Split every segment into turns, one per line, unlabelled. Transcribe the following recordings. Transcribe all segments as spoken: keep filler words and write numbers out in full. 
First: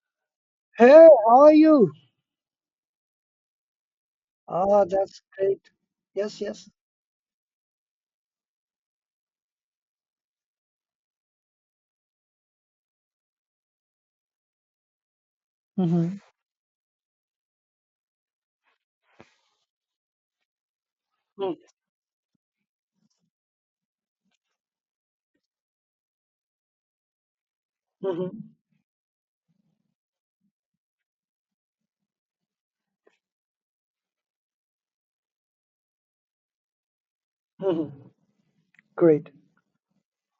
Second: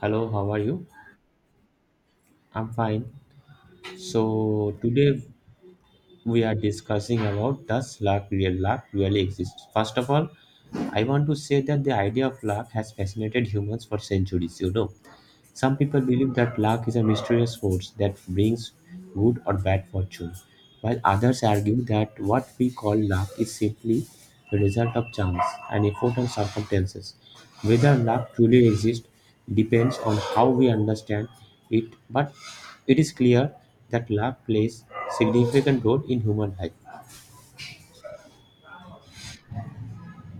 Hello, how are you?
Hey, how are you?
I'm fine. So
Ah,
today
that's great. Yes,
we are
yes.
discussing about does luck real luck really exist? First of all, I want to say that the idea of luck has fascinated humans for centuries, you know. Some people
Mhm,
believe that luck is a mysterious force that brings good or bad fortune, while others
mm,
argue that what we call luck is simply the result of chance and effort and circumstances. Whether luck
mhm,
truly exists depends on how we understand it, but it is clear that luck plays significant role in human life.
mhm. Great.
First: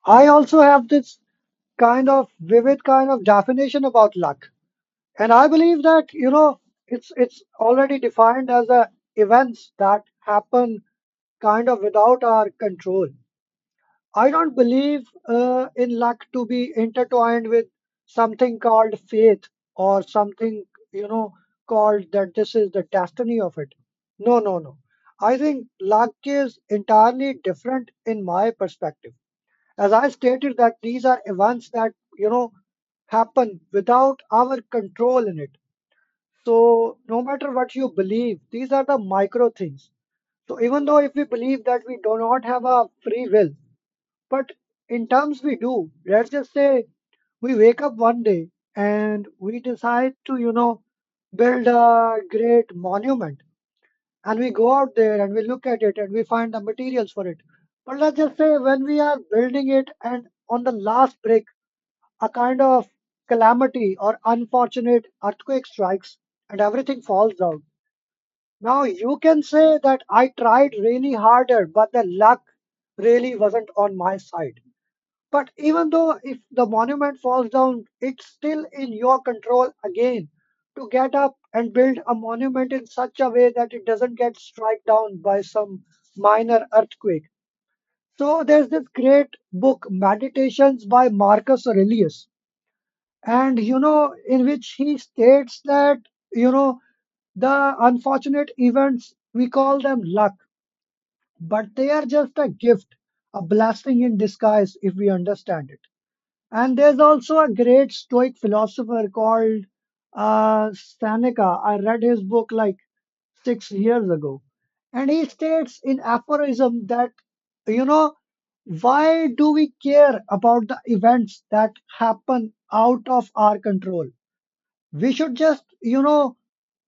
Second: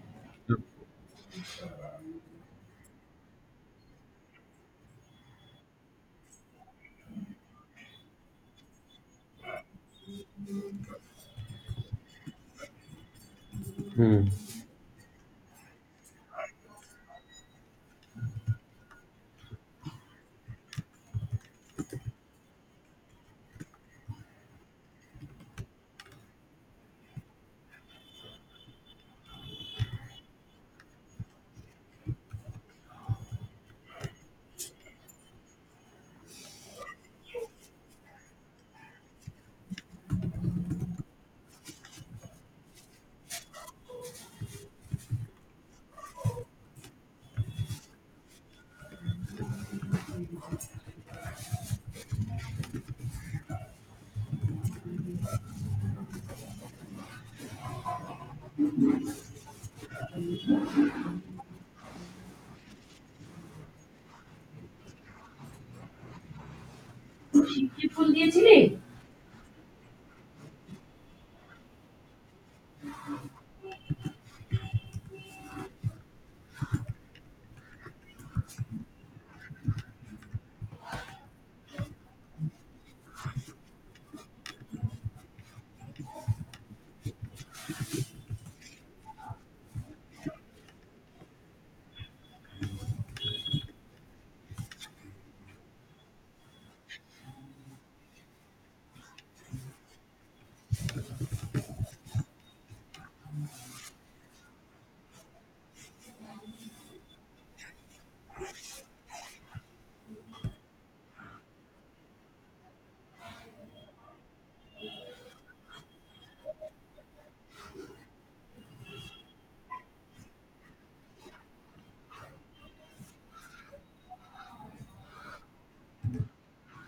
I also have this kind of vivid kind of definition about luck. And I believe that, you know, it's it's already defined as a events that happen kind of without our control.
Hmm.
I don't believe uh, in luck to be intertwined with something called faith or something, you know, called that this is the destiny of it. No, no, no. I think luck is entirely different in my perspective. As I stated, that these are events that, you know, happen without our control in it. So, no matter what you believe, these are the micro things. So, even though if we believe that we do not have a free will, but in terms, we do. Let's just say we wake up one day and we decide to, you know, build a great monument. And we go out there and we look at it and we find the materials for it. But let's just say when we are building it and on the last break, a kind of calamity or unfortunate earthquake strikes and everything falls down.
শিবকে ফুল দিয়েছিলি
Now you can say that I tried really harder, but the luck really wasn't on my side. But even though if the monument falls down, it's still in your control again to get up and build a monument in such a way that it doesn't get struck down by some minor earthquake. So there's this great book, Meditations by Marcus Aurelius, and you know, in which he states that, you know, the unfortunate events, we call them luck, but they are just a gift, a blessing in disguise if we understand it. And there's also a great Stoic philosopher called uh, Seneca. I read his book like six years ago. And he states in aphorism that, you know, why do we care about the events that happen out of our control? We should just, you know,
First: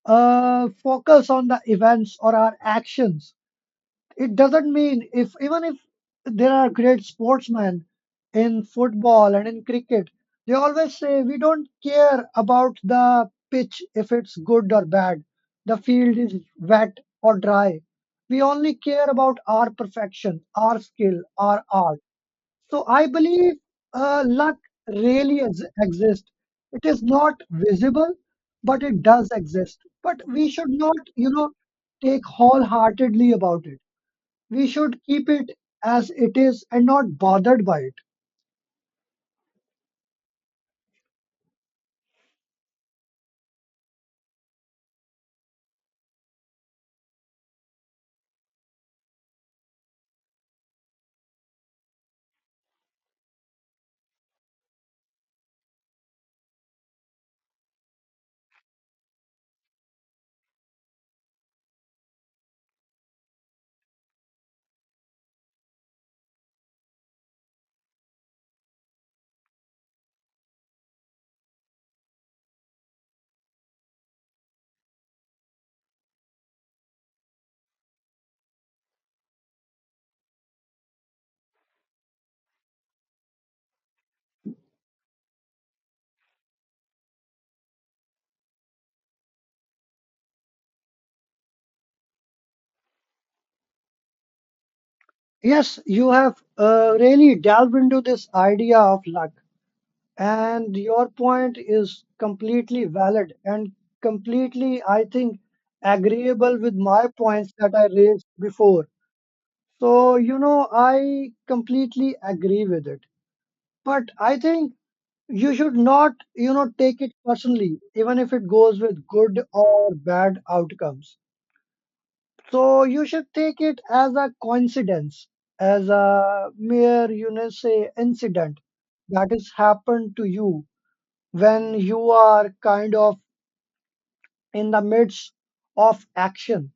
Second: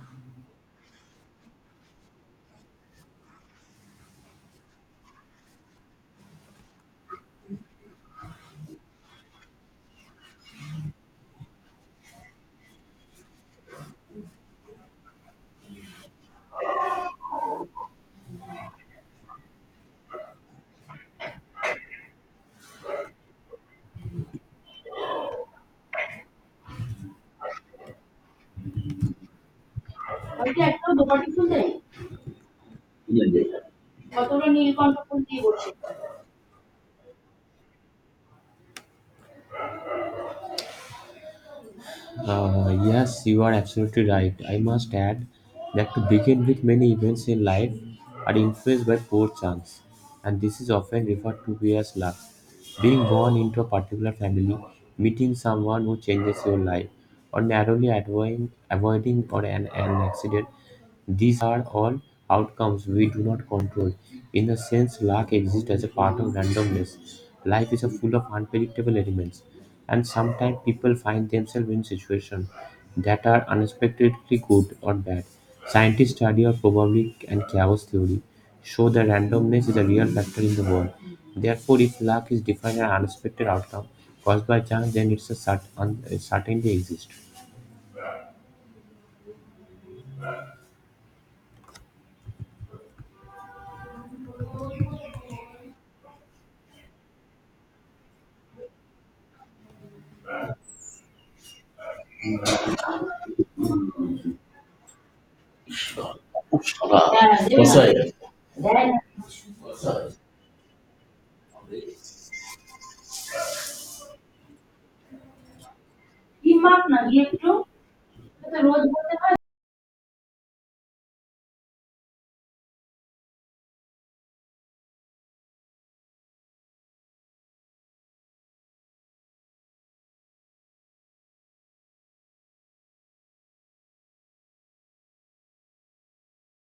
uh, focus on the events or our actions. It doesn't mean, if even if there are great sportsmen in football and in cricket, they always say we don't care about the pitch if it's good or bad, the field is wet or dry. We only care about our perfection, our skill, our art. So I believe uh, luck really ex- exists. It is not visible, but it does exist. But we
বাড়িতে
should
একটাও
not,
দোপাটি
you
full
know,
দেয়
take wholeheartedly about it.
কতগুলো
We
Nilkantha
should
full
keep
দিয়ে
it
বসে
as it is and not bothered by it.
Uh, yes, you are absolutely right. I must add that to begin with, many events in life are influenced by poor chance, and this is often referred to as luck. Being born into a particular family, meeting someone who changes your life, or narrowly avoiding, avoiding or an, an accident, these are all outcomes we do not control. In a sense, luck exists as a part of randomness. Life is a full of unpredictable elements, and sometimes people find themselves in situations that are unexpectedly good or bad. Scientists study of probability and chaos theory show that randomness is a real factor in the world. Therefore, if luck is defined as an unexpected outcome caused by chance, then it's a cert- un- certainly exists.
Yes, you have uh, really delved into this idea of luck, and your point is completely valid and completely, I think, agreeable with my points that I
That's
raised before. So, you know, I completely agree with it. But I think you should not, you know, take it
right.
personally, even if it goes with good or bad outcomes. So you should take it as a coincidence, as a mere, you know, say incident that has happened to you when you are kind of in the midst of action.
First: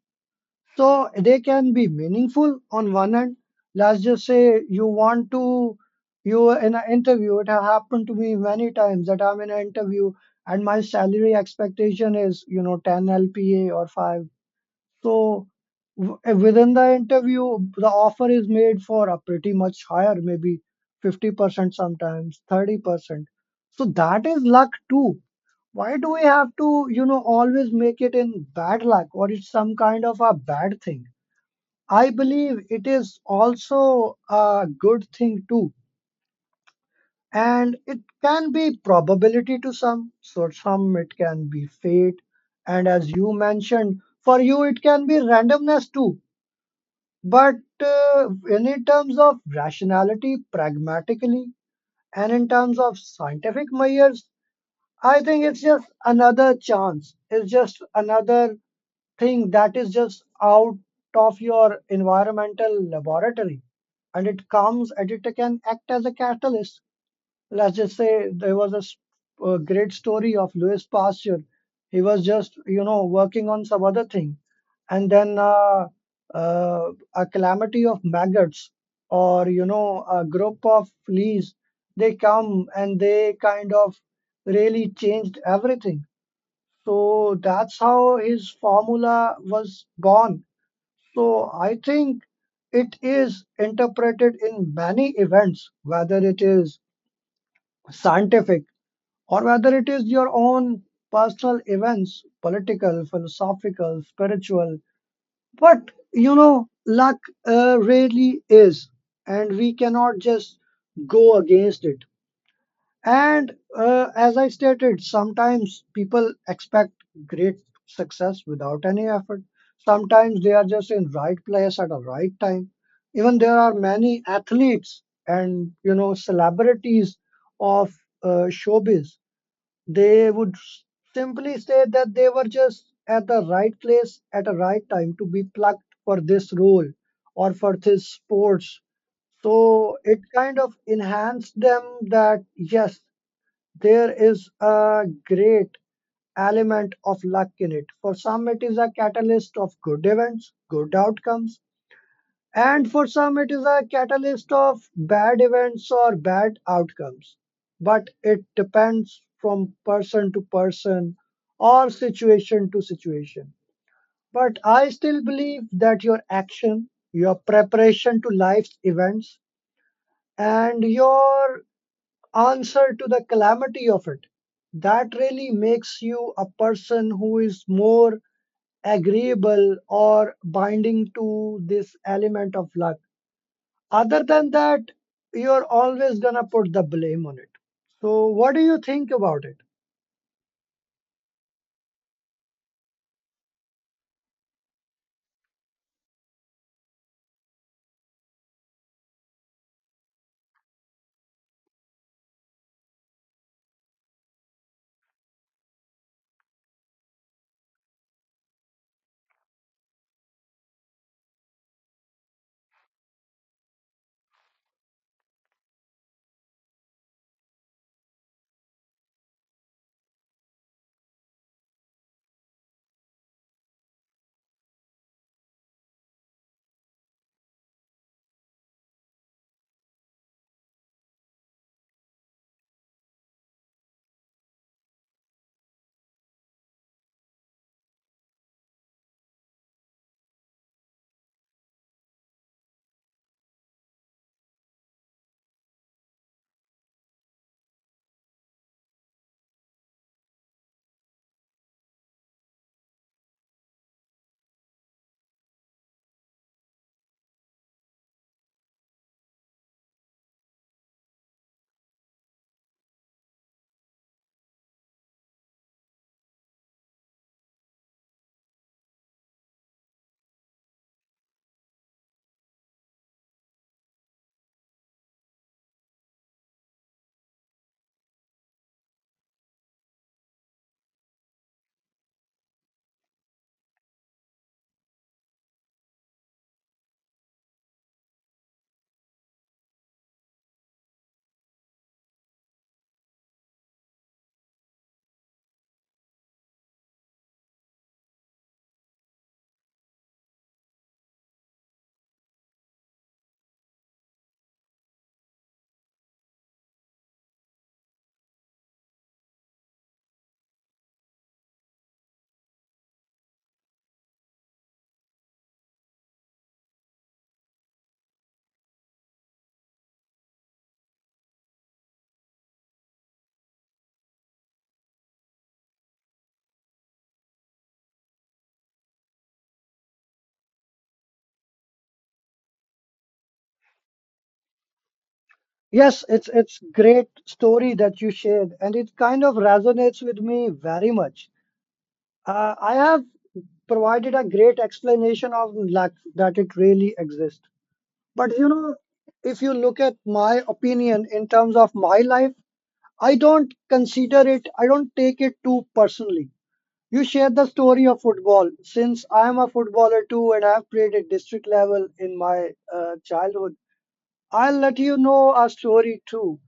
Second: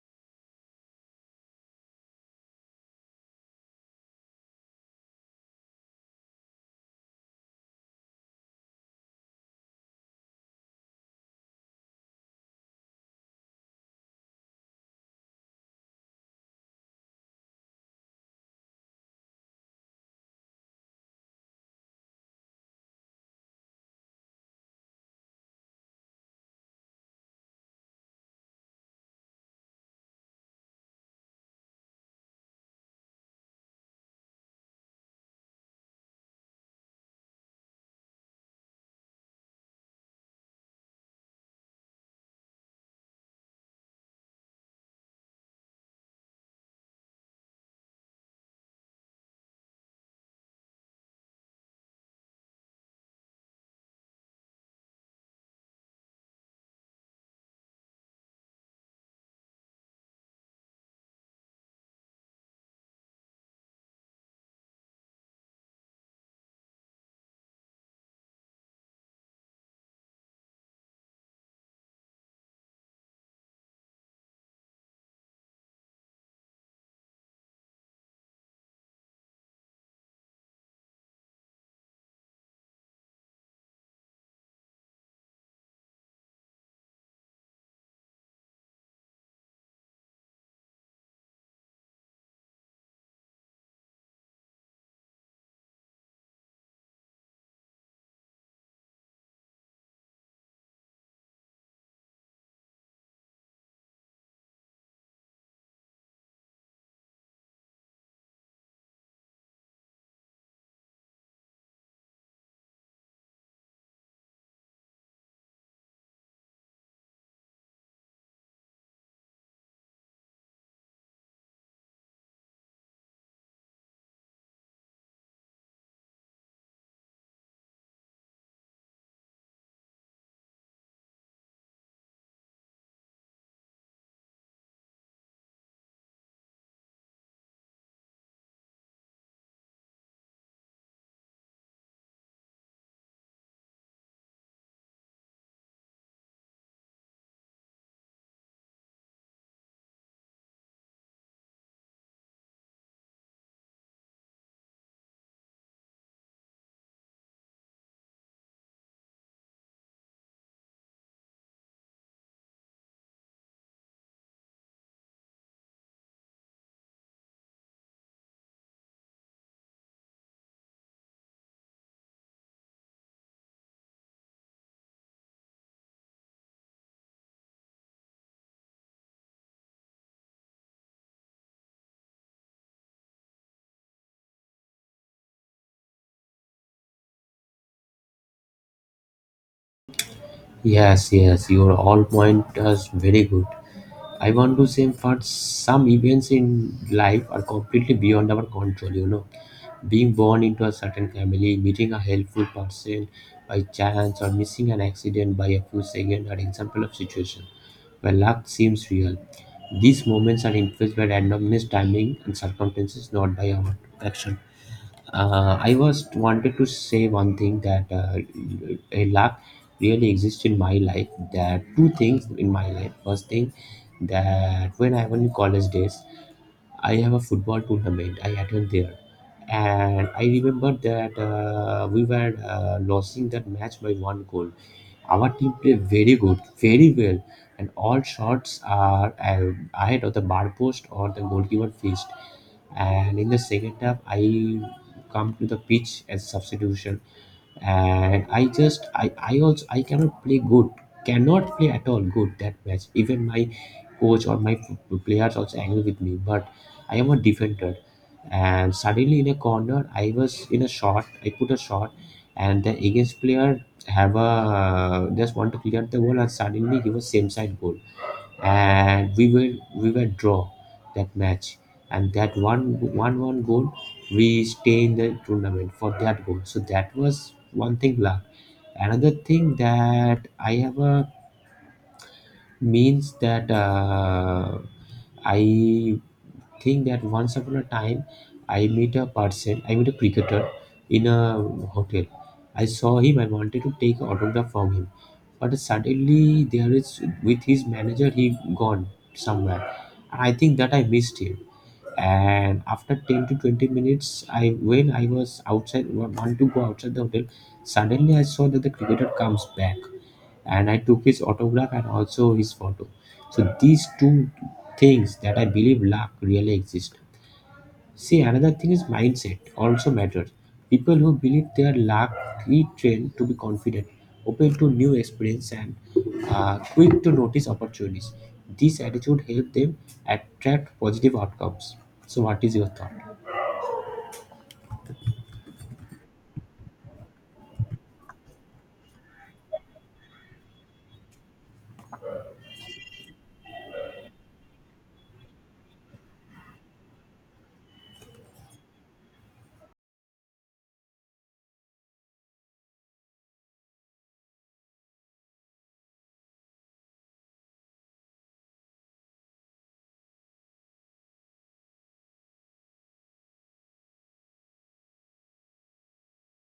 So they can be meaningful on one hand. Let's just say you want to, you were in an interview, it have happened to me many times that I'm in an interview and my salary expectation is, you know, ten L P A or five. So w- eh, within the interview, the offer is made for a pretty much higher, maybe fifty percent sometimes, thirty percent. So that is luck too. Why do we have to, you know, always make it in bad luck or it's some kind of a bad thing? I believe it is also a good thing too. And it can be probability to some, so some it can be fate. And as you mentioned, for you, it can be randomness too. But uh, in in terms of rationality, pragmatically, and in terms of scientific measures, I think it's just another chance. It's just another thing that is just out of your environmental laboratory. And it comes and it can act as a catalyst. Let's just say there was a, s- a great story of Louis Pasteur. He was just, you know, working on some other thing. And then uh, uh, a calamity of maggots or, you know, a group of fleas, they come and they kind of really changed everything. So that's how his formula was born. So I think it is interpreted in many events, whether it is scientific or whether it is your own personal events, political, philosophical, spiritual. But you know, luck uh, really is, and we cannot just go against it. And uh, as I stated, sometimes people expect great success without any effort. Sometimes they are just in right place at the right time. Even there are many athletes and you know celebrities of uh, showbiz, they would s- simply say that they were just at the right place at a right time to be plucked for this role or for this sports. So it kind of enhanced them that yes, there is a great element of luck in it. For some, it is a catalyst of good events, good outcomes. And for some, it is a catalyst of bad events or bad outcomes. But it depends from person to person or situation to situation. But I still believe that your action, your preparation to life's events, and your answer to the calamity of it, that really makes you a person who is more agreeable or binding to this element of luck. Other than that, you're always gonna put the blame on it. So what do you think about it?
Yes, yes, your all point is very good. I want to say for some events in life are completely beyond our control, you know. Being born into a certain family, meeting a helpful person by chance, or missing an accident by a few seconds are example of situation where luck seems real. These moments are influenced by randomness, timing, and circumstances, not by our action. Uh, I was wanted to say one thing that uh, a luck really exists in my life. There are two things in my life. First thing that when I was in college days, I have a football tournament. I attend there, and I remember that uh, we were uh, losing that match by one goal. Our team play very good, very well, and all shots are uh, ahead of the bar post or the goalkeeper faced. And in the second half, I come to the pitch as substitution, and I just i i also I cannot play good, cannot play at all good that match. Even my coach or my p- players also angry with me, but I am a defender. And suddenly in a corner I was in a shot, I put a shot, and the against player have a just want to clear the goal, and suddenly he was same side goal, and we were we were draw that match, and that one one one goal we stay in the tournament for that goal. So that was one thing luck. Another thing that I ever means that uh, I think that once upon a time i meet a person I meet a cricketer in a hotel. I saw him, I wanted to take autograph from him, but suddenly there is with his manager, he gone somewhere, and I think that I missed him. And after ten to twenty minutes, I when I was outside, wa- want to go outside the hotel, suddenly I saw that the cricketer comes back, and I took his autograph and also his photo. So these two things that I believe luck really exist. See, another thing is mindset also matters. People who believe they are lucky trained to be confident, open to new experience, and uh, quick to notice opportunities. This attitude helps them attract positive outcomes. So, what is your thought?
Yes, it's it's great story that you shared, and it kind of resonates with me very much. Uh, I have provided a great explanation of lack that it really exists. But you know, if you look at my opinion in terms of my life, I don't consider it. I don't take it too personally. You shared the story of football. Since I am a footballer too and I've played at district level in my uh, childhood, I'll let you know a story too.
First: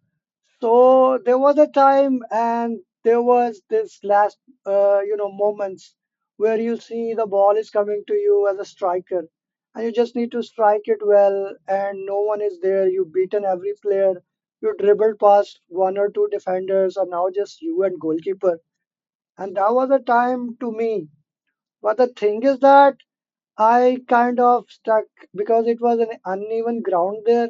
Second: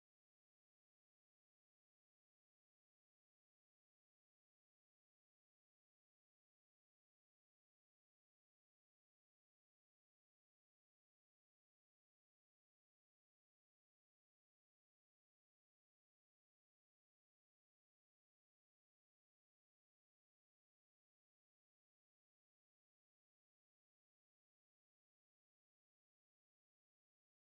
So there was a time, and there was this last, uh, you know, moments where you see the ball is coming to you as a striker and you just need to strike it well and no one is there. You've beaten every player. You dribbled past one or two defenders and now just you and goalkeeper. And that was a time to me, but the thing is that I kind of stuck because it was an uneven ground there,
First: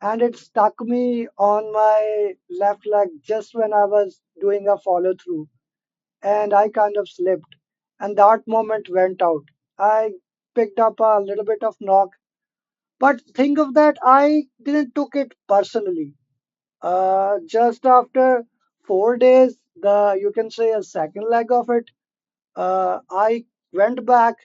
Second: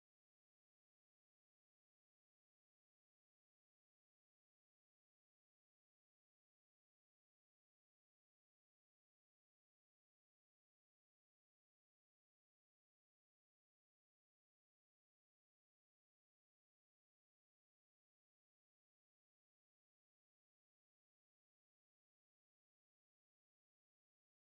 and it stuck me on my left leg just when I was doing a follow through, and I kind of slipped, and that moment went out. I picked up a little bit of knock, but think of that I didn't took it personally. Uh, just after four days, the you can say a second leg of it. Uh, I went back,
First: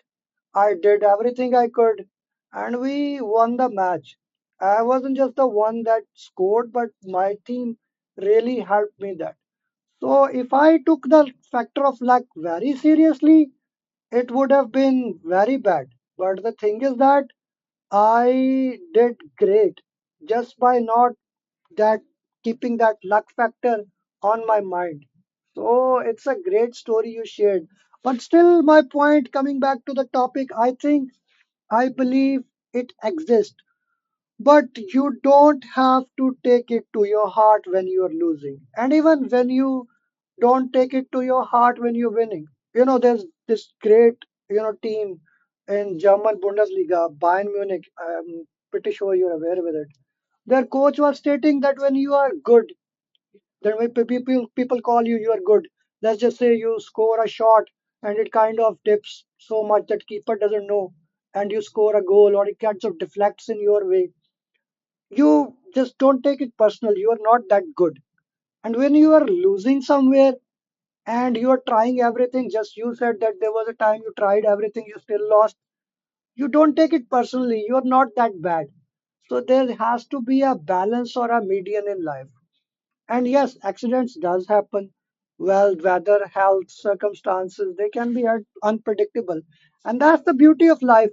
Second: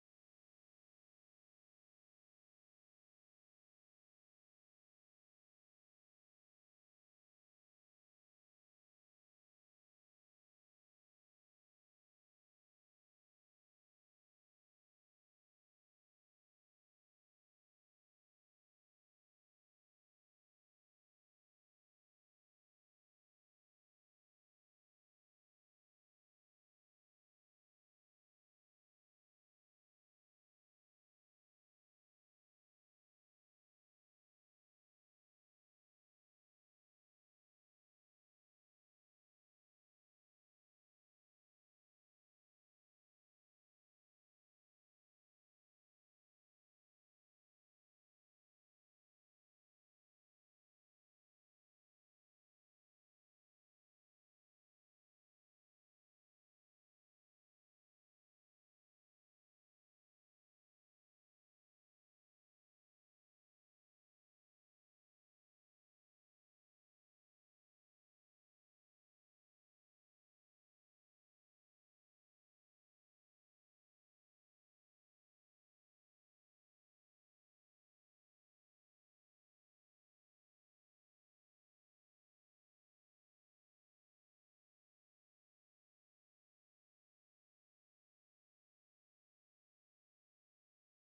I did everything I could, and we won the match. I wasn't just the one that scored, but my team really helped me that. So if I took the factor of luck very seriously, it would have been very bad. But the thing is that I did great just by not that keeping that luck factor on my mind. So it's a great story you shared. But still, my point coming back to the topic, I think I believe it exists. But you don't have to take it to your heart when you're losing. And even when you don't take it to your heart when you're winning. You know, there's this great, you know, team in German Bundesliga, Bayern Munich. I'm pretty sure you're aware with it. Their coach was stating that when you are good, then when pe- people people call you, you are good. Let's just say you score a shot and it kind of dips so much that keeper doesn't know, and you score a goal or it kind of deflects in your way. You just don't take it personal, you are not that good. And when you are losing somewhere and you are trying everything, just you said that there was a time you tried everything, you still lost. You don't take it personally, you are not that bad. So there has to be a balance or a median in life. And yes, accidents does happen. Well, weather, health, circumstances, they can be un- unpredictable. And that's the beauty of life.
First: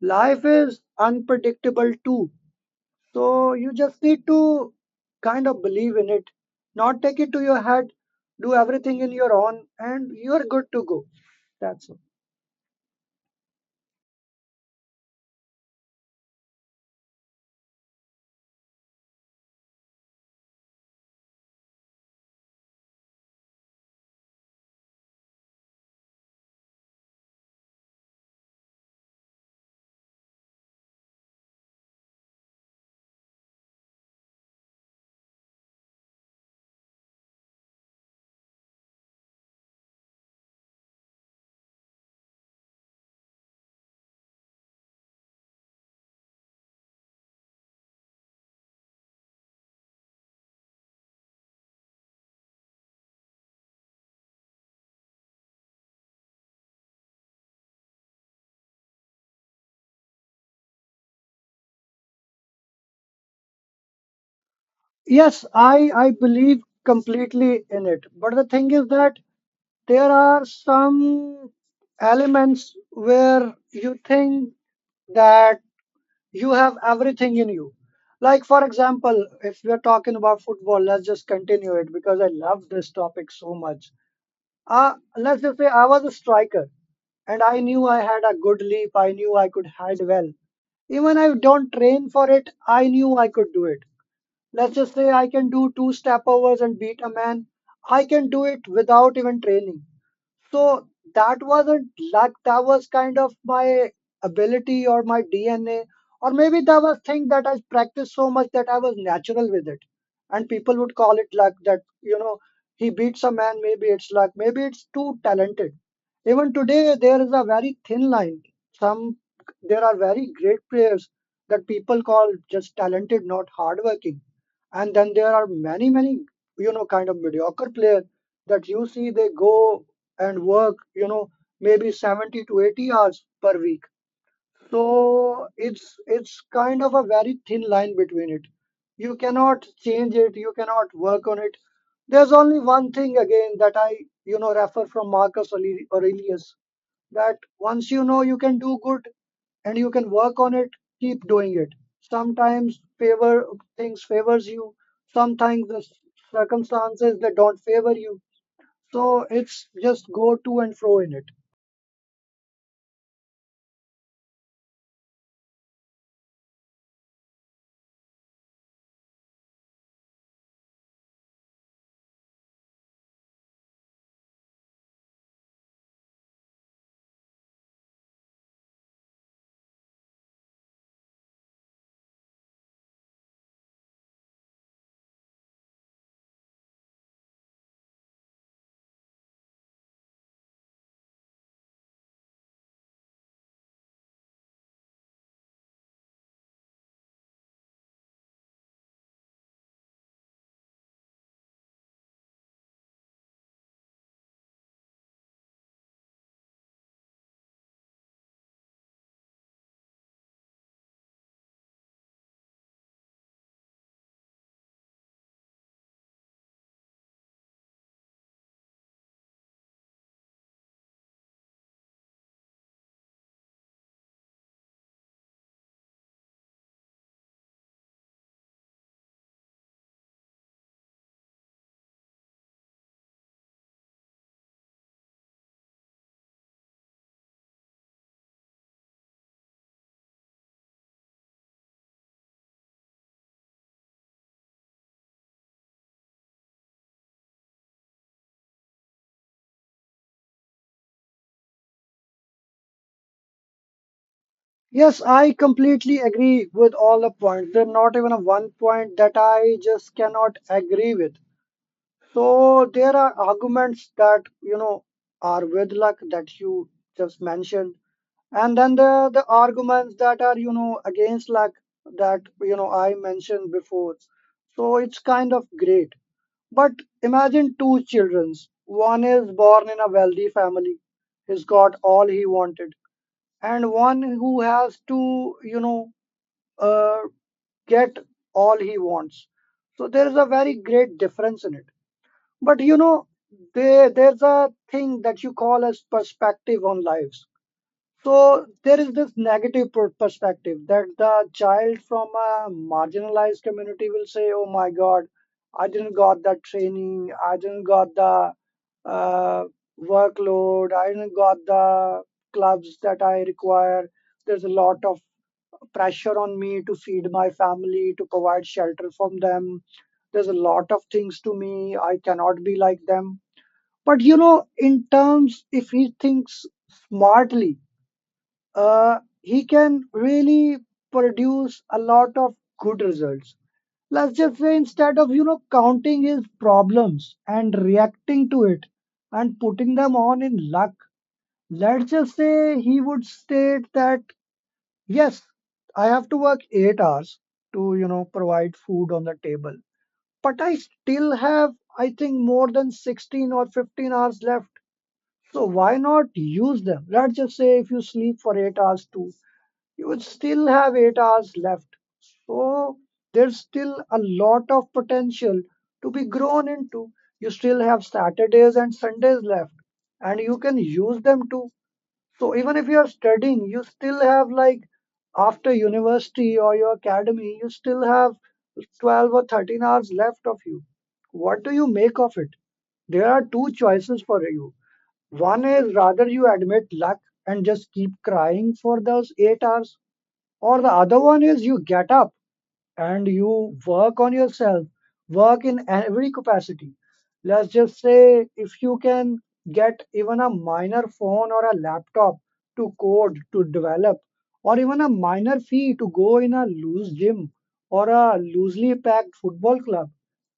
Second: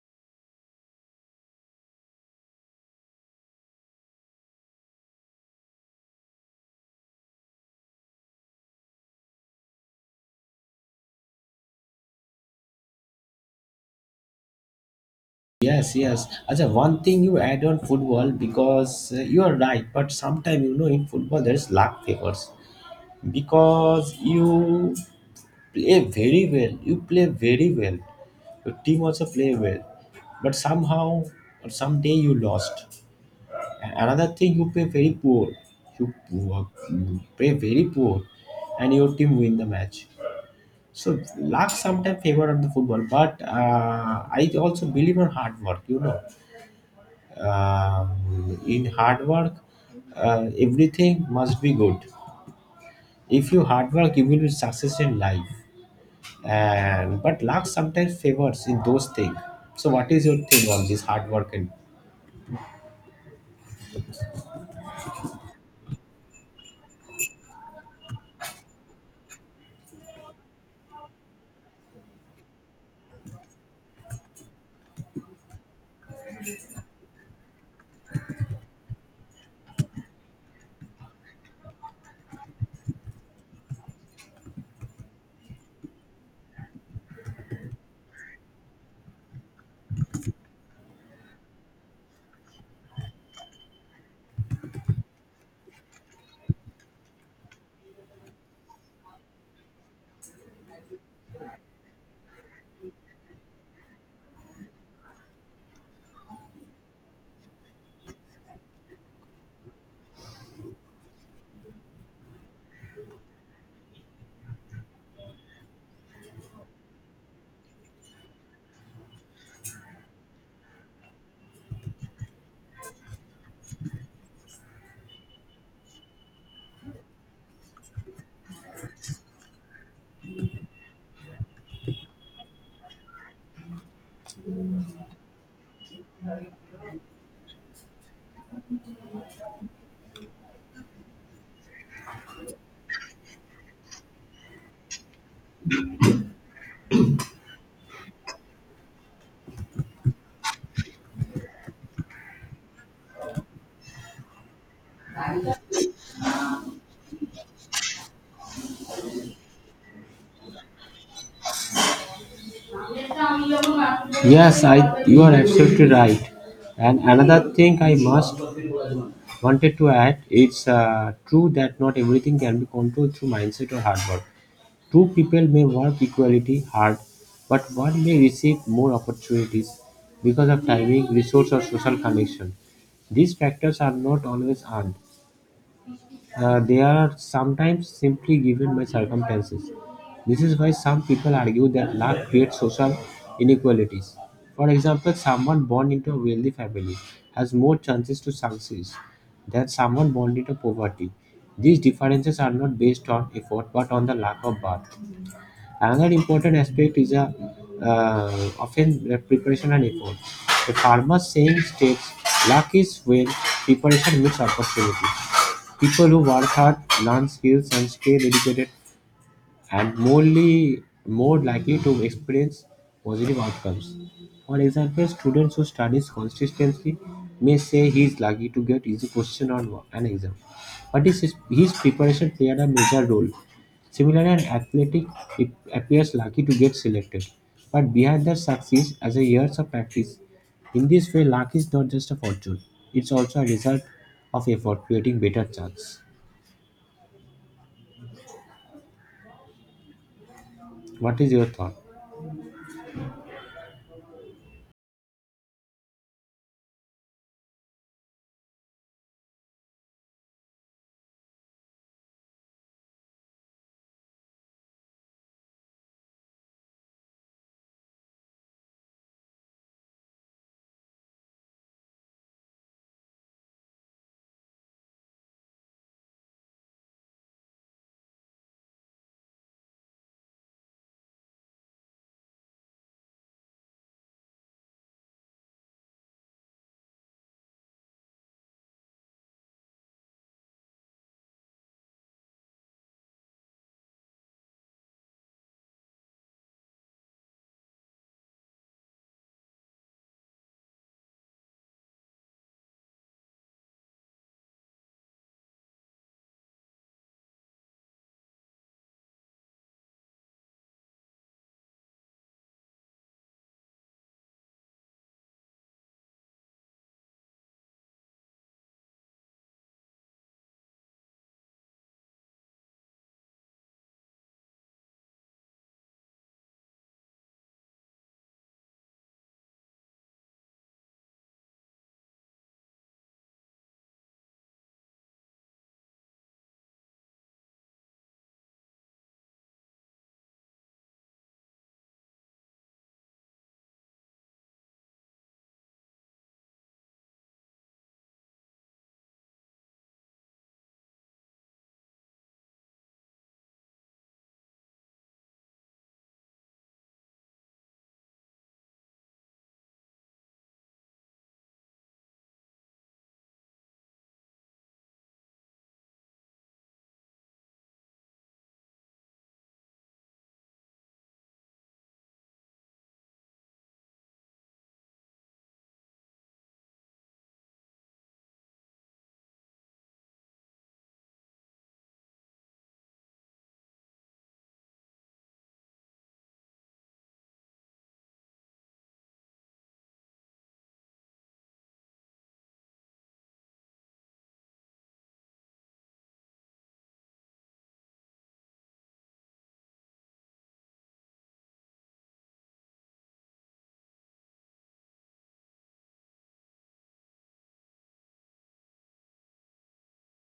Life is unpredictable too. So you just need to kind of believe in it, not take it to your head, do everything in your own, and you're good to go. That's all.
Yes, yes. As a one thing you add on football because uh, you are right, but sometimes you know in football there is luck favors because you play very well. You play very well, your team also play well, but somehow or someday you lost. And another thing you play very poor, you, poor- you play very poor, and your team win the match. So luck sometimes favor on the football, but uh, I also believe on hard work. You know um, in hard work, uh, everything must be good. If you hard work you will be success in life, and but luck sometimes favors in those things. So what is your thing on this hard work and
Yes, I, I believe completely in it. But the thing is that there are some elements where you think that you have everything in you. Like, for example, if we're talking about football, let's just continue it because I love this topic so much. Uh, let's just say I was a striker and I knew I had a good leap. I knew I could head well. Even I don't train for it, I knew I could do it. Let's just say I can do two step overs and beat a man. I can do it without even training. So that wasn't luck. That was kind of my ability or my D N A, or maybe that was thing that I practiced so much that I was natural with it. And people would call it luck that, you know, he beats a man, maybe it's luck, maybe it's too talented. Even today, there is a very thin line. Some There are very great players that people call just talented, not hardworking. And then there are many, many, you know, kind of mediocre players that you see they go and work, you know, maybe seventy to eighty hours per week. So it's it's kind of a very thin line between it. You cannot change it, you cannot work on it. There's only one thing again that I, you know, refer from Marcus Aurelius, that once you know you can do good and you can work on it, keep doing it. Sometimes favor things favors you, sometimes the circumstances that don't favor you. So it's just go to and fro in it.
Yes, I, you are absolutely right. And another thing I must wanted to add, it's uh, true that not everything can be controlled through mindset or hard work. Two people may work equality hard, but one may receive more opportunities because of timing, resource, or social connection. These factors are not always earned, uh, they are sometimes simply given by circumstances. This is why some people argue that luck creates social inequalities. For example, someone born into a wealthy family has more chances to succeed than someone born into poverty. These differences are not based on effort but on the lack of birth. Another important aspect is a, uh, often the preparation and effort. The farmer's saying states luck is when preparation meets opportunity. People who work hard, learn skills, and stay dedicated and morely more likely to experience positive outcomes. For example, students who studies consistently may say he is lucky to get easy question on wo- an exam, but his, his preparation played a major role. Similarly, an athletic it appears lucky to get selected, but behind that success as a years of practice. In this way, luck is not just a fortune; it's also a result of effort, creating better chance. What is your thought?
Yes, I completely agree with all the points. There's not even a one point that I just cannot agree with. So there are arguments that you know are with luck that you just mentioned, and then the the arguments that are you know against, like, that you know I mentioned before. So it's kind of great. But imagine two children. One is born in a wealthy family, he's got all he wanted, and one who has to you know uh, get all he wants. So there is a very great difference in it. But you know there there's a thing that you call as perspective on lives. So there is this negative per- perspective that the child from a marginalized community will say, "Oh my God, I didn't got that training. I didn't got the uh, workload. I didn't got the clubs that I require. There's a lot of pressure on me to feed my family, to provide shelter from them. There's a lot of things to me. I cannot be like them." But you know, in terms, if he thinks smartly, uh, he can really produce a lot of good results. Let's just say, instead of you know counting his problems and reacting to it and putting them on in luck, let's just say he would state that yes, I have to work eight hours to you know provide food on the table, but I still have, I think, more than sixteen or fifteen hours left. So why not use them? Let's just say if you sleep for eight hours too, you would still have eight hours left. So there's still a lot of potential to be grown into. You still have Saturdays and Sundays left, and you can use them too. So even if you're studying, you still have, like, after university or your academy, you still have twelve or thirteen hours left of you. What do you make of it? There are two choices for you. One is rather you admit luck and just keep crying for those eight hours, or the other one is you get up and you work on yourself, work in every capacity. Let's just say if you can get even a minor phone or a laptop to code, to develop, or even a minor fee to go in a loose gym or a loosely packed football club,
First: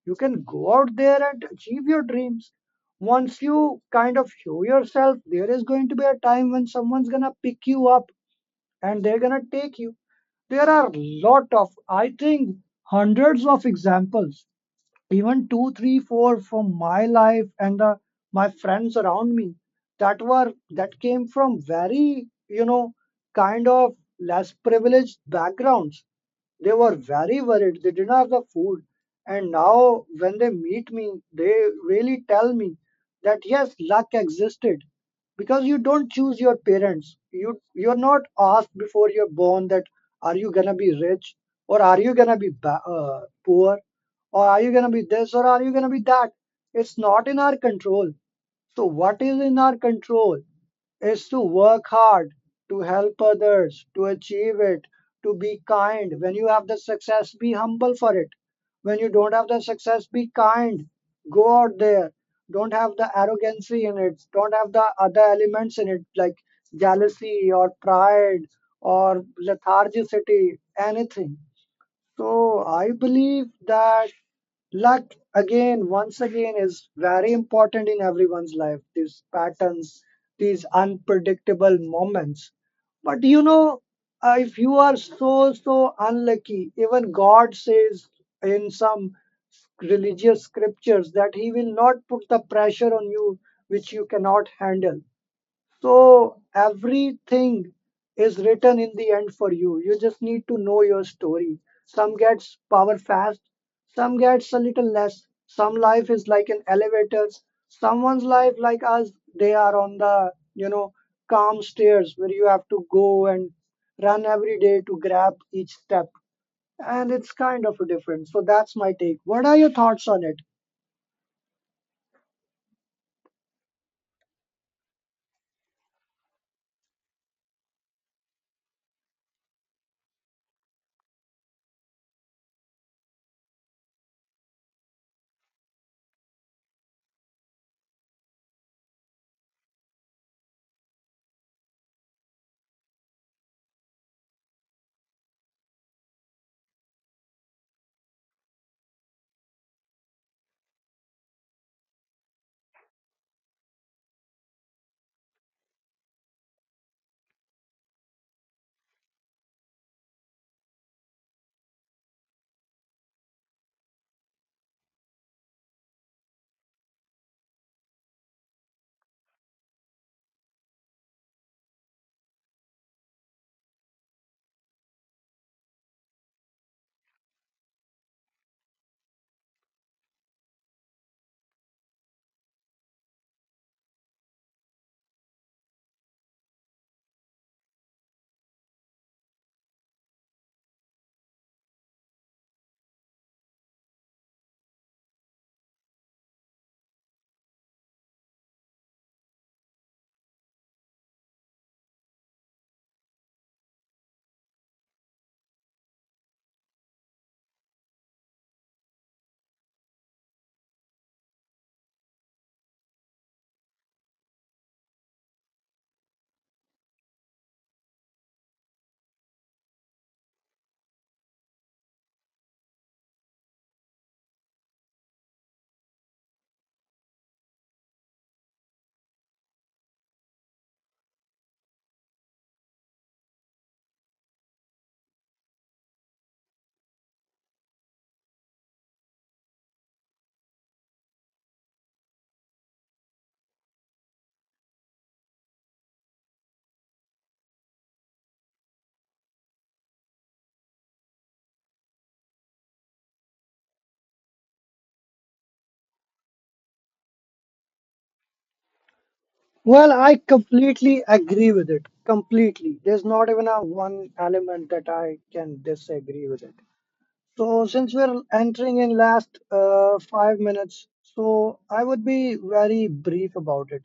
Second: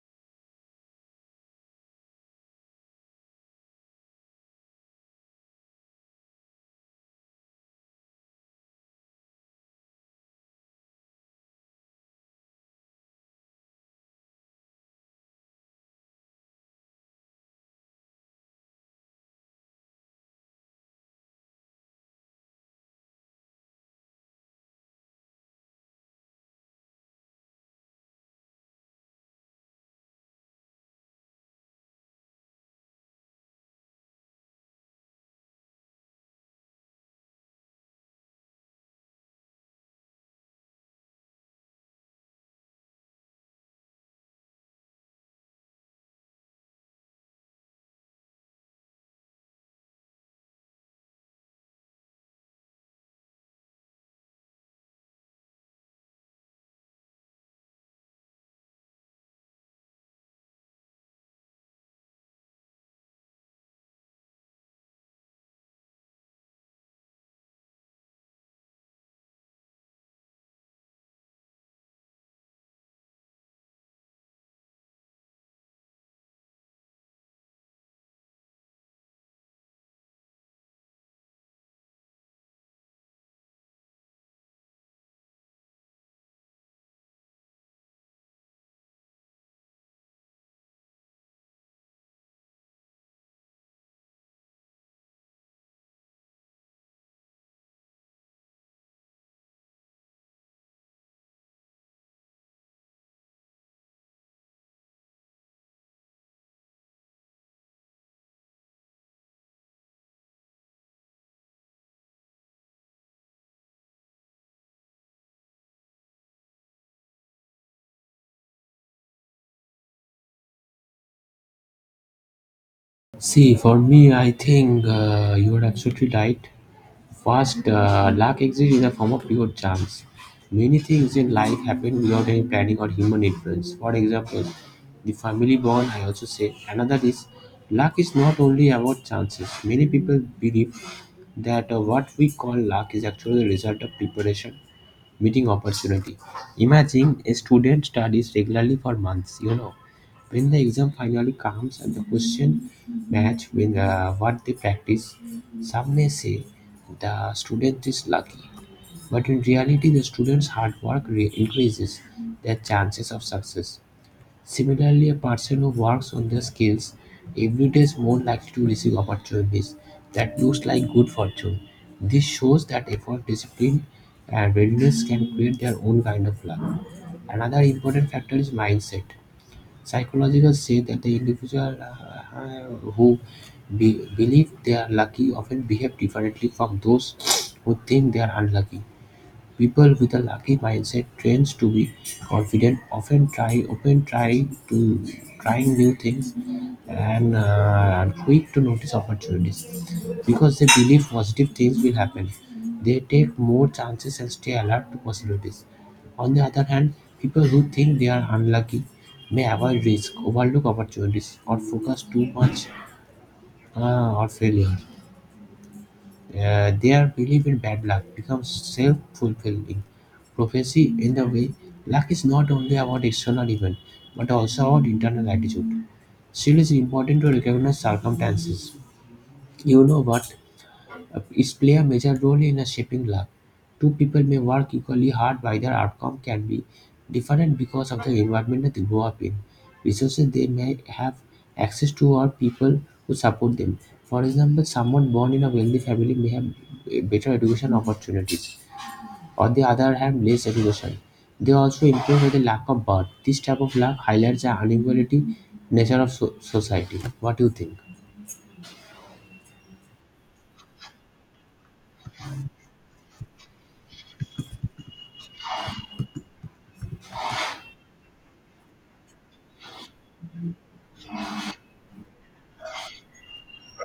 you can go out there and achieve your dreams. Once you kind of show yourself, there is going to be a time when someone's going to pick you up and they're gonna take you. There are lot of, I think, hundreds of examples, even two, three, four from my life and uh, my friends around me that were that came from very, you know, kind of less privileged backgrounds. They were very worried. They didn't have the food. And now, when they meet me, they really tell me that yes, luck existed, because you don't choose your parents. You you're not asked before you're born that are you gonna be rich, or are you gonna be ba- uh, poor, or are you gonna be this, or are you gonna be that. It's not in our control. So what is in our control is to work hard, to help others, to achieve it, to be kind. When you have the success, be humble for it. When you don't have the success, be kind. Go out there. Don't have the arrogancy in it. Don't have the other elements in it, like jealousy or pride or lethargicity, anything. So I believe that luck, again, once again, is very important in everyone's life. These patterns, these unpredictable moments. But you know, uh, if you are so, so unlucky, even God says in some religious scriptures that He will not put the pressure on you which you cannot handle. So everything is written in the end for you. You just need to know your story. Some gets power fast, some gets a little less. Some life is like an elevator. Someone's life, like us, they are on the, you know, calm stairs where you have to go and run every day to grab each step. And it's kind of different. So that's my take. What are your thoughts on it?
See, for me, I think uh, you are absolutely right. First, uh, luck exists in the form of pure chance. Many things in life happen without any planning or human influence. For example, the family bond, I also say. Another is luck is not only about chances. Many people believe that uh, what we call luck is actually the result of preparation meeting opportunity. Imagine a student studies regularly for months, you know. When the exam finally comes and the question match with uh, what they practice, some may say the student is lucky. But in reality, the student's hard work re- increases their chances of success. Similarly, a person who works on their skills everyday is more likely to receive opportunities that looks like good fortune. This shows that effort, discipline, and readiness can create their own kind of luck. Another important factor is mindset. Psychologists say that the individual uh, who be- believe they are lucky often behave differently from those who think they are unlucky. People with a lucky mindset trains to be confident, often try open try to trying new things, and uh, are quick to notice opportunities because they believe positive things will happen. They take more chances and stay alert to possibilities. On the other hand, people who think they are unlucky may avoid risk, overlook opportunities, or focus too much uh, on failure. Uh, their belief in bad luck becomes self-fulfilling prophecy. In the way luck is not only about external event but also about internal attitude, still it's important to recognize circumstances, you know what is play a major role in shaping luck. Two people may work equally hard, but their outcome can be different because of the environment that they grow up in, resources they may have access to, or people who support them. For example, someone born in a wealthy family may have eh, better education opportunities; on the other hand, less education. They also improve with the lack of birth. This type of luck highlights the inequality nature of so- society. What do you think?
Well, I completely agree with it. Completely. There's not even a one element that I can disagree with it. So, since we're entering in last uh, five minutes, so I would be very brief about it.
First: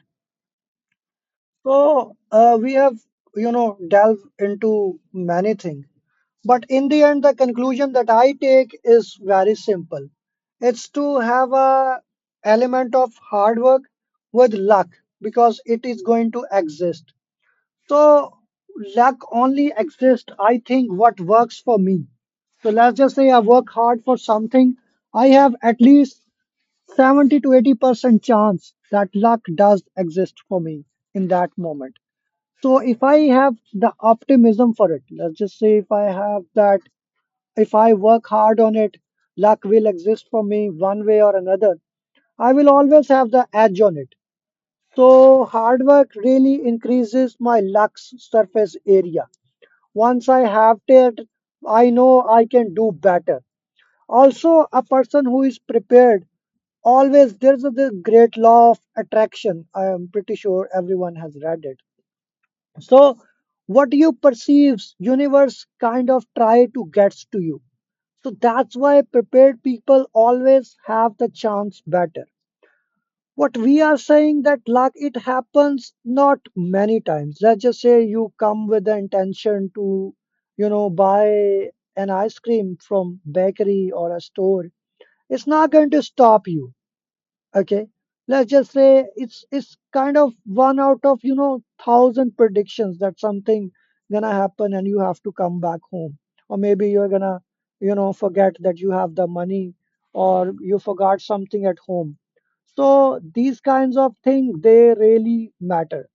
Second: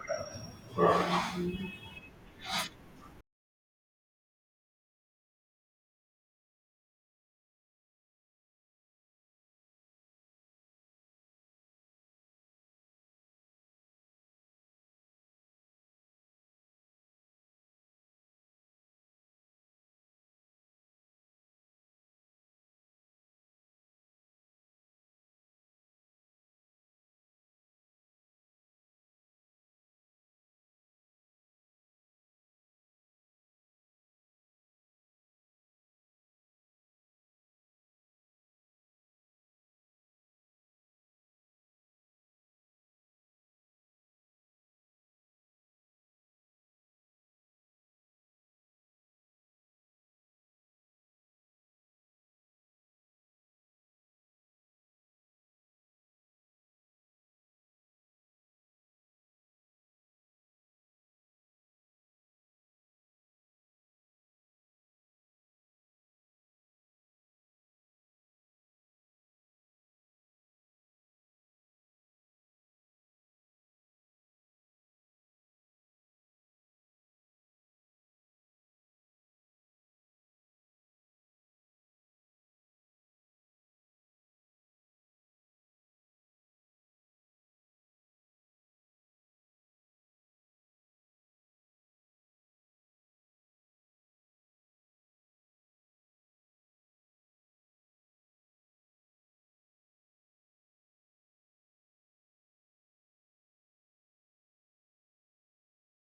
So, uh, we have, you know, delved into many things. But in the end, the conclusion that I take is very simple. It's to have a element of hard work with luck, because it is going to exist. So luck only exists, I think, what works for me. So let's just say I work hard for something, I have at least seventy to eighty percent chance that luck does exist for me in that moment. So if I have the optimism for it, let's just say if I have that, if I work hard on it, luck will exist for me one way or another. I will always have the edge on it. So hard work really increases my lux surface area. Once I have it, I know I can do better. Also, a person who is prepared always, there's a the great law of attraction. I am pretty sure everyone has read it. So what you perceives, universe kind of try to gets to you. So that's why prepared people always have the chance better, what we are saying, that luck, it happens not many times. Let's just say you come with the intention to you know buy an ice cream from bakery or a store. It's not going to stop you. Okay, let's just say it's it's kind of one out of you know thousand predictions that something gonna happen and you have to come back home, or maybe you're gonna you know forget that you have the money, or you forgot something at home. So these kinds of things they really matter.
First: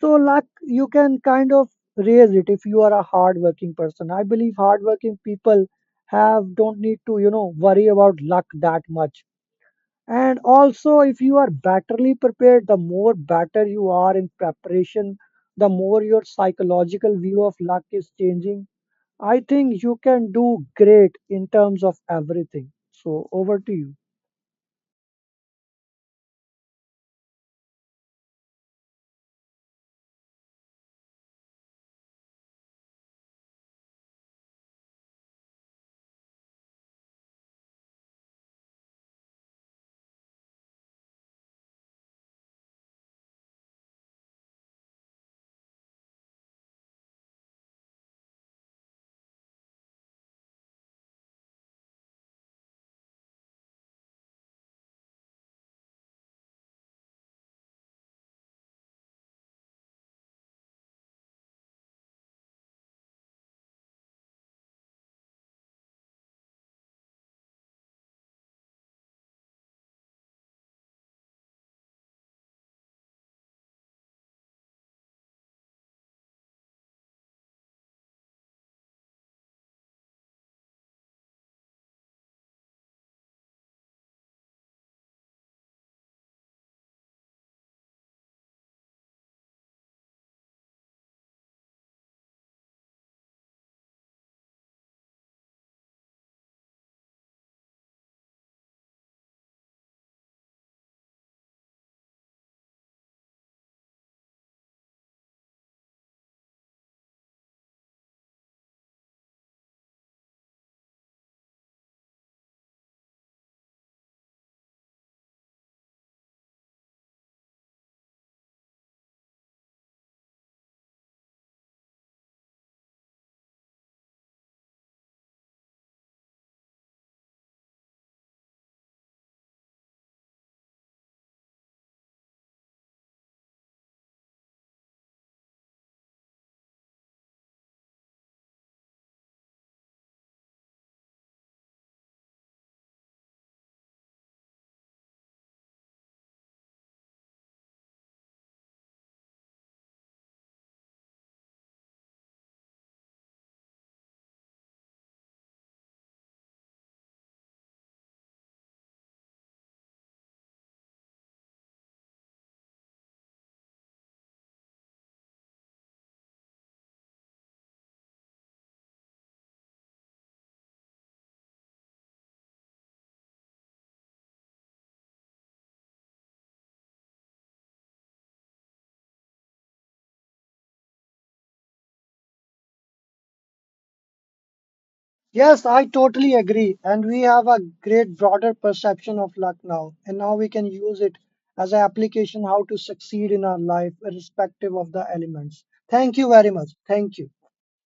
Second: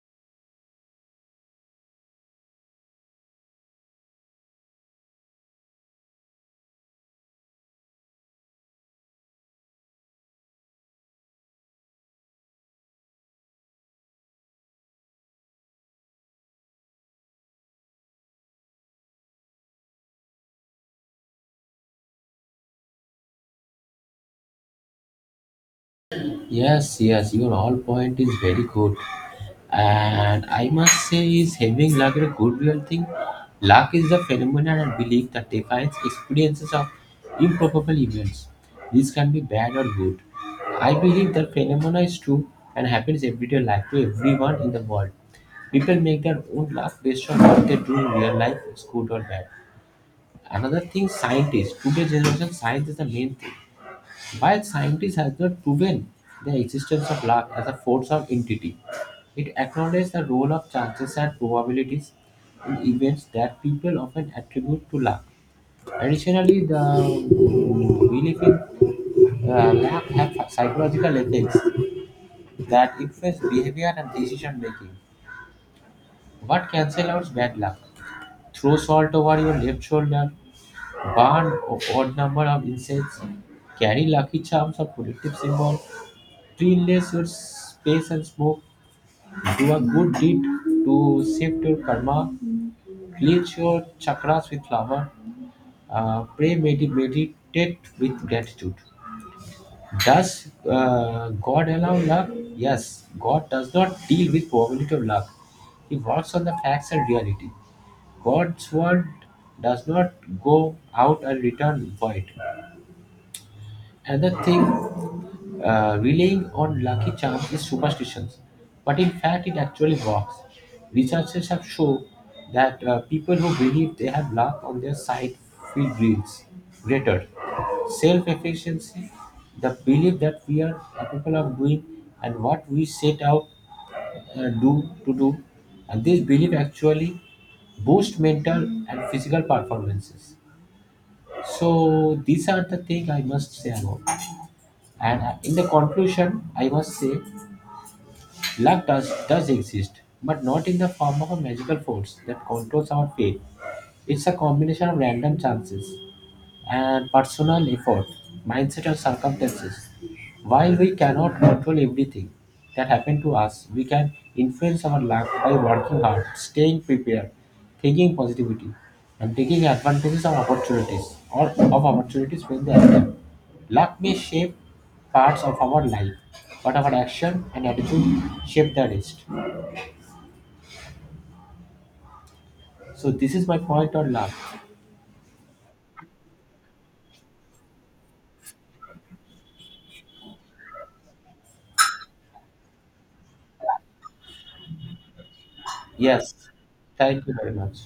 So luck you can kind of raise it if you are a hardworking person. I believe hardworking people have don't need to you know worry about luck that much. And also, if you are batterly prepared, the more better you are in preparation, the more your psychological view of luck is changing. I think you can do great in terms of everything. So, over to you.
Yes, yes, your all point is very good. And I must say, is having luck a goodwill thing? Luck is the phenomenon and belief that defines experiences of improbable events. This can be bad or good. I believe that phenomenon is true and happens everyday life to everyone in the world. People make their own luck based on what they do in real life, it's good or bad. Another thing, scientists. Today's generation, science is the main thing. While scientists have not proven the existence of luck as a force or entity, it acknowledges the role of chances and probabilities in events that people often attribute to luck. Additionally, the mm, belief in uh, luck have psychological effects that influence behavior and decision making. What cancel out bad luck? Throw salt over your left shoulder, burn o- odd number of incense, carry lucky charms or protective symbol, cleanliness, your space and smoke, do a good deed to shift your karma, cleanse your chakras with flower. Uh, pray, medi- meditate with gratitude. Does uh, God allow luck? Yes. God does not deal with probability of luck. He works on the facts and reality. God's word does not go out and return void. Another thing, uh, relying on lucky charms is superstition, but in fact, it actually works. Researchers have shown that uh, people who believe they have luck on their side feel dreams greater self efficiency, the belief that we are capable of doing and what we set out uh, do to do, and this belief actually boosts mental and physical performances. So these are the things I must say about. And uh, in the conclusion, I must say luck does, does exist, but not in the form of a magical force that controls our fate. It's a combination of random chances, and personal effort, mindset, and circumstances. While we cannot control everything that happened to us, we can influence our luck by working hard, staying prepared, thinking positivity, and taking advantages of opportunities or of opportunities when they appear. Luck may shape parts of our life, but our action and attitude shape the rest. So this is my point on luck.
Yes, I totally agree. And we have a great broader perception of luck now. And now we can use it as an application how to succeed in our life, irrespective of the elements. Thank you
Yes.
very much. Thank
Thank
you.
you very much.